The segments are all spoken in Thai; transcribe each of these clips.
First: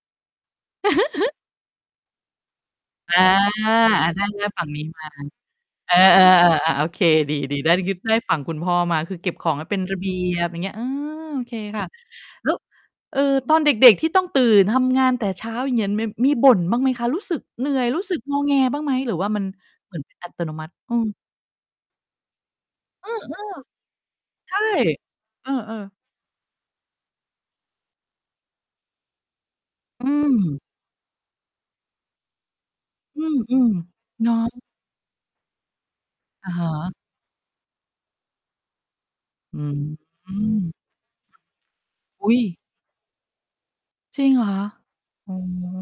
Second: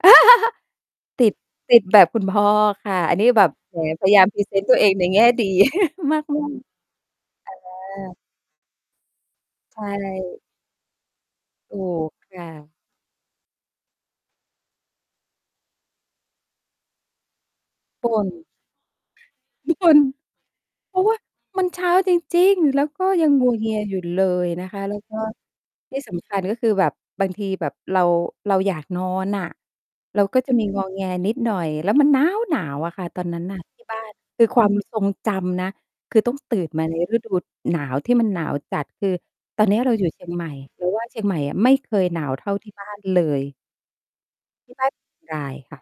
ติด ติด แบบ คุณพ่อค่ะ ออันา นี้แบบ แหม พอา ยายไดา้มเพลรีือเดซฝนัต่์ งตันวี้เองมในา แง่ดี เออ มาก ๆ ๆ อา ๆ โอเค ดี ๆ ได้ อไดา ้ฝั่งคุณพ่อมา ก็คือเก็บของให้เใปช็นระเบีย่ บ อย่างเงี้ย เออ โอเค ถูค่ะ กค่แล้ว ะ เอ่อ ตอนเด็ก ๆ ที่ต้องตื่นทำงานแต่เช้า อย่างเงี้ย มี มีบ่นบ้างไหมคะ? รู้สึกเหนื่อย รู้บ่สึกน งอแงบ้างไหม หรือว่ามัน ทุกวเหัมืน อนเป็น อัตโนมัติ? อเืพราะว่อ ามันเช้าจริง ๆ แล้วก็เออ ยังงัวเงียอยู่เลยๆ ใช่ นะคะ แล้วก็ เออ ๆ ที่สำคัญ ก็คือแบบบางทีแบบเรา เราอยากนอนน่ะ อืเราก็จะม มี งอแง นิดหน่อย แล้วมันน๊าวหนาวอะค่ะตออนนั้นนื่ะ ม ที่บ้าน ๆ เนาคือ ะ ความทรงจำนะ คือต้อง อะตื่ฮนมาใะ นฤดูหนาวที่มันหนาวจัด คืออืตอนเนี้ยเราอยู่เชียงใหม่ ม เราว่า เชียงใหม่อะไม่เคยหนาอุว๊ย เท่าที่บ้านเลย จริงเหรอคะ? ที่พัก อ๋อ กาย ค่ะ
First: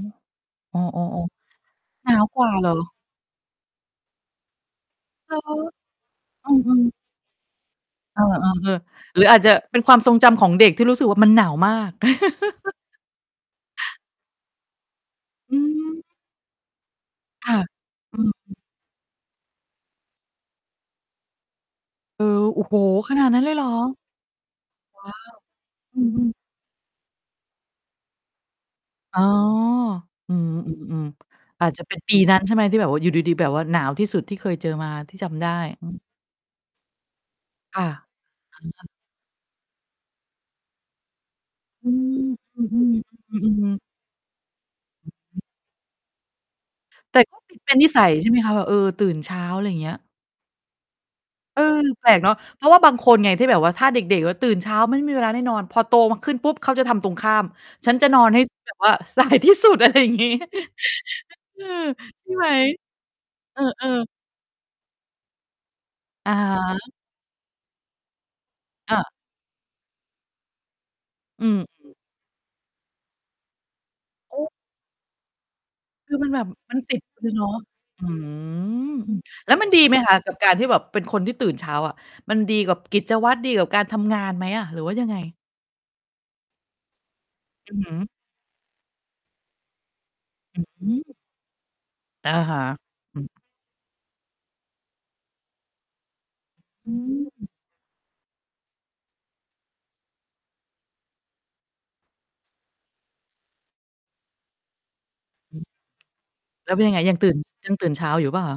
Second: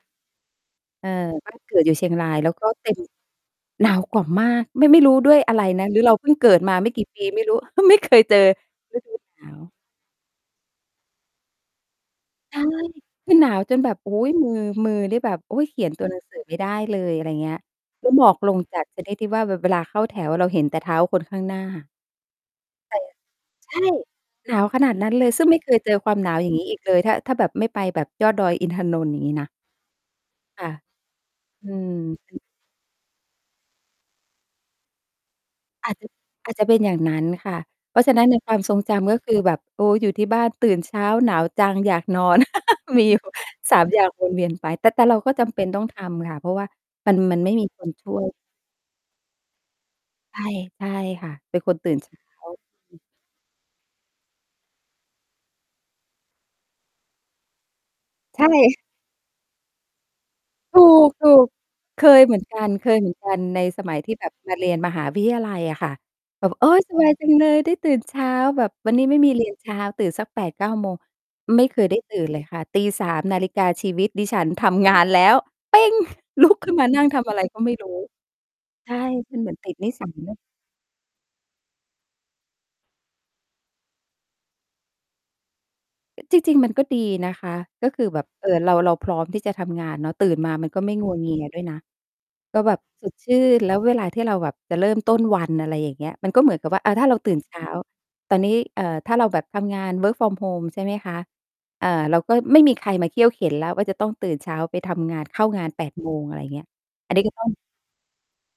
อ๋อ เออ ๆ บ้านเกิดอยู่เชๆ ีหนยงารวาย กวแล้่าวเกห็รอ? เป็น หนาวกว่ามาก ไม่ ไม่รู้ดเ้หรวยอ? อะไรนะ หรือเราเพิ่งเกอืิดมาอ ไม่ๆ กี่ปีไม่รู้ ก็ไม่เคเอยอ เจอ ๆ ฤดูๆ หรืออหนาจาจะว เป็นความทรงจำของเด็กที่รู้สึกว่ามันหนาวมาก ใช่ คือหนาวจนแบบ โอ้โฮ มือ มือนี่แบบ โออื๊ย เขียน ตม ัว หนังสือไม่ได้เลย อะไรคเงี้่ย ะ ก็อหืมอกลม งจัด ชนิดที่ว่าแบบ เวลาเข้าแถวอะเราเห็นแต่เท้าคนข้างหน้า เออ โอ้โฮ ใช่ ขนาดนั้นเลยเหรอ? ใช่ หนาว ขนาดว้นาั้นเลว! ย ซึ่งไม่เคยเจออืคอวาฮมหนาึ ว อย่างงี้ อีกเลย ถ้า ถ้าแบบไม่ไปแบบยอดดอยอินทนนท์ ออย๋่อ างงี้นะ อืค่ะ ม ๆ ๆ ๆ ออืาจจะม เป็นปีนั้น ใช่ไหม ที่แบบว่าอยู่ดี ๆ แบบว่าหนาวที่สุดที่เคยเจอมา ที่จำได้? อือาม จจะ อาจจะเป็นอย่างนั้นค่ะ ค่ะ เพราะฉะนั้อนในความทะรงฮะ จำ ก็คือแบบ โอ๊ย อยู่ที่บ้าน ตื่นเช้า หนาวจัง อือยากนอ อน อือ มีอยู่ ๆ อือฮึ 3 อย่างวน เวียน ไป แต่ แต่เราก็จำเป็นต้องทำค่ะ เพราะว่ามัแน ต่กม็ ันไมต่ิด มีเป็นคนิน สชัย ่วใช่ไย หมคะ แบบ เออ ตื่นเช้า อะไรเงี้ย? ใช่ ใช่ค่ะ เปเ็อนอ คน ตื่นแปเชลกเนาะ ้า เพราะว่าบาอืงอ คนไง ที่แบบว่า ถ้าเด็ก ๆ แล้วตื่นเช้าไม่มีเวลาได้นอน พอโตมาขึ้นปุ๊บเขาจะทำตรงข้าม ฉันจะนอนใให้ชแบ่ บว่า สายที่สุด อะไรอย่างงี้ ถูก ถูก เออ เคยใชเ่หมืไอหนม? กัน เคยเหมือนกัน เใอนสอ มัยๆ ที่แบบมาเรียนมหาวิทยาลัยอะค่ะ อะแฮบบ โอ๊ย สะ บายจังเลยได้ตื่นเช้า แบบวัอนนา ี้ไม่มี เรียนเช้า ตื่นสัก 8-9 โมง อืไม่เคยม ได้ตื่นเลยค่ะ ตี 3 นาฬิกาชีวิตดิโอฉั้ น ทำงานแล้ว เป๊ง คือมันแบลุบ ก ขึม้นันมาตนิัด่งทเลำอยะไรเนาะ ก็ไม่รู้ อื้อฮือ ใช่ อืม มันเหมแลื้อน วมตันิดดีนิไหมสัคะ? กับย การที่แบบเป็นคนที่ตื่นเช้าอะ มันดีกับกิจวัตร ดีกับการทำงานไหมอะ หรือว่ายังไง? จริง ๆ มันก็ดีนะคะ อือก็ฮคึ ือแบบ เออ เรา เรา พร้อมที่จะทำงานเนาะ ตื่นมาอื้มัอนกฮ็ืไม่ งัอ วเงียด้วยนะ อะฮกะ ็แบบสอดืชอ ื่น แล้วเวลาที่เราแบบจะเริ่ม ต้นวัน อะไรอย่างเงี้ย มันก็เหมือนกับว่า ออ่า ถ้าเราตื่นืม เช้า ตอนนี้ เอ่อ ถ้าเราแบบทำงาน work from home ใช่ไหมคะ เอ่อ เราก็ ไม่มีใครมาเคี่ยวเข็ญแล้วว่า จะต้องตื่นเช้าไปทำงาน เข้างาน 8 โมง อะไรเงี้ย แล้วเป็นยังไง อัยันงนี้ตื่ก็ น ต้อง ยังตื่นเช้าอยู่เปล่าคะ?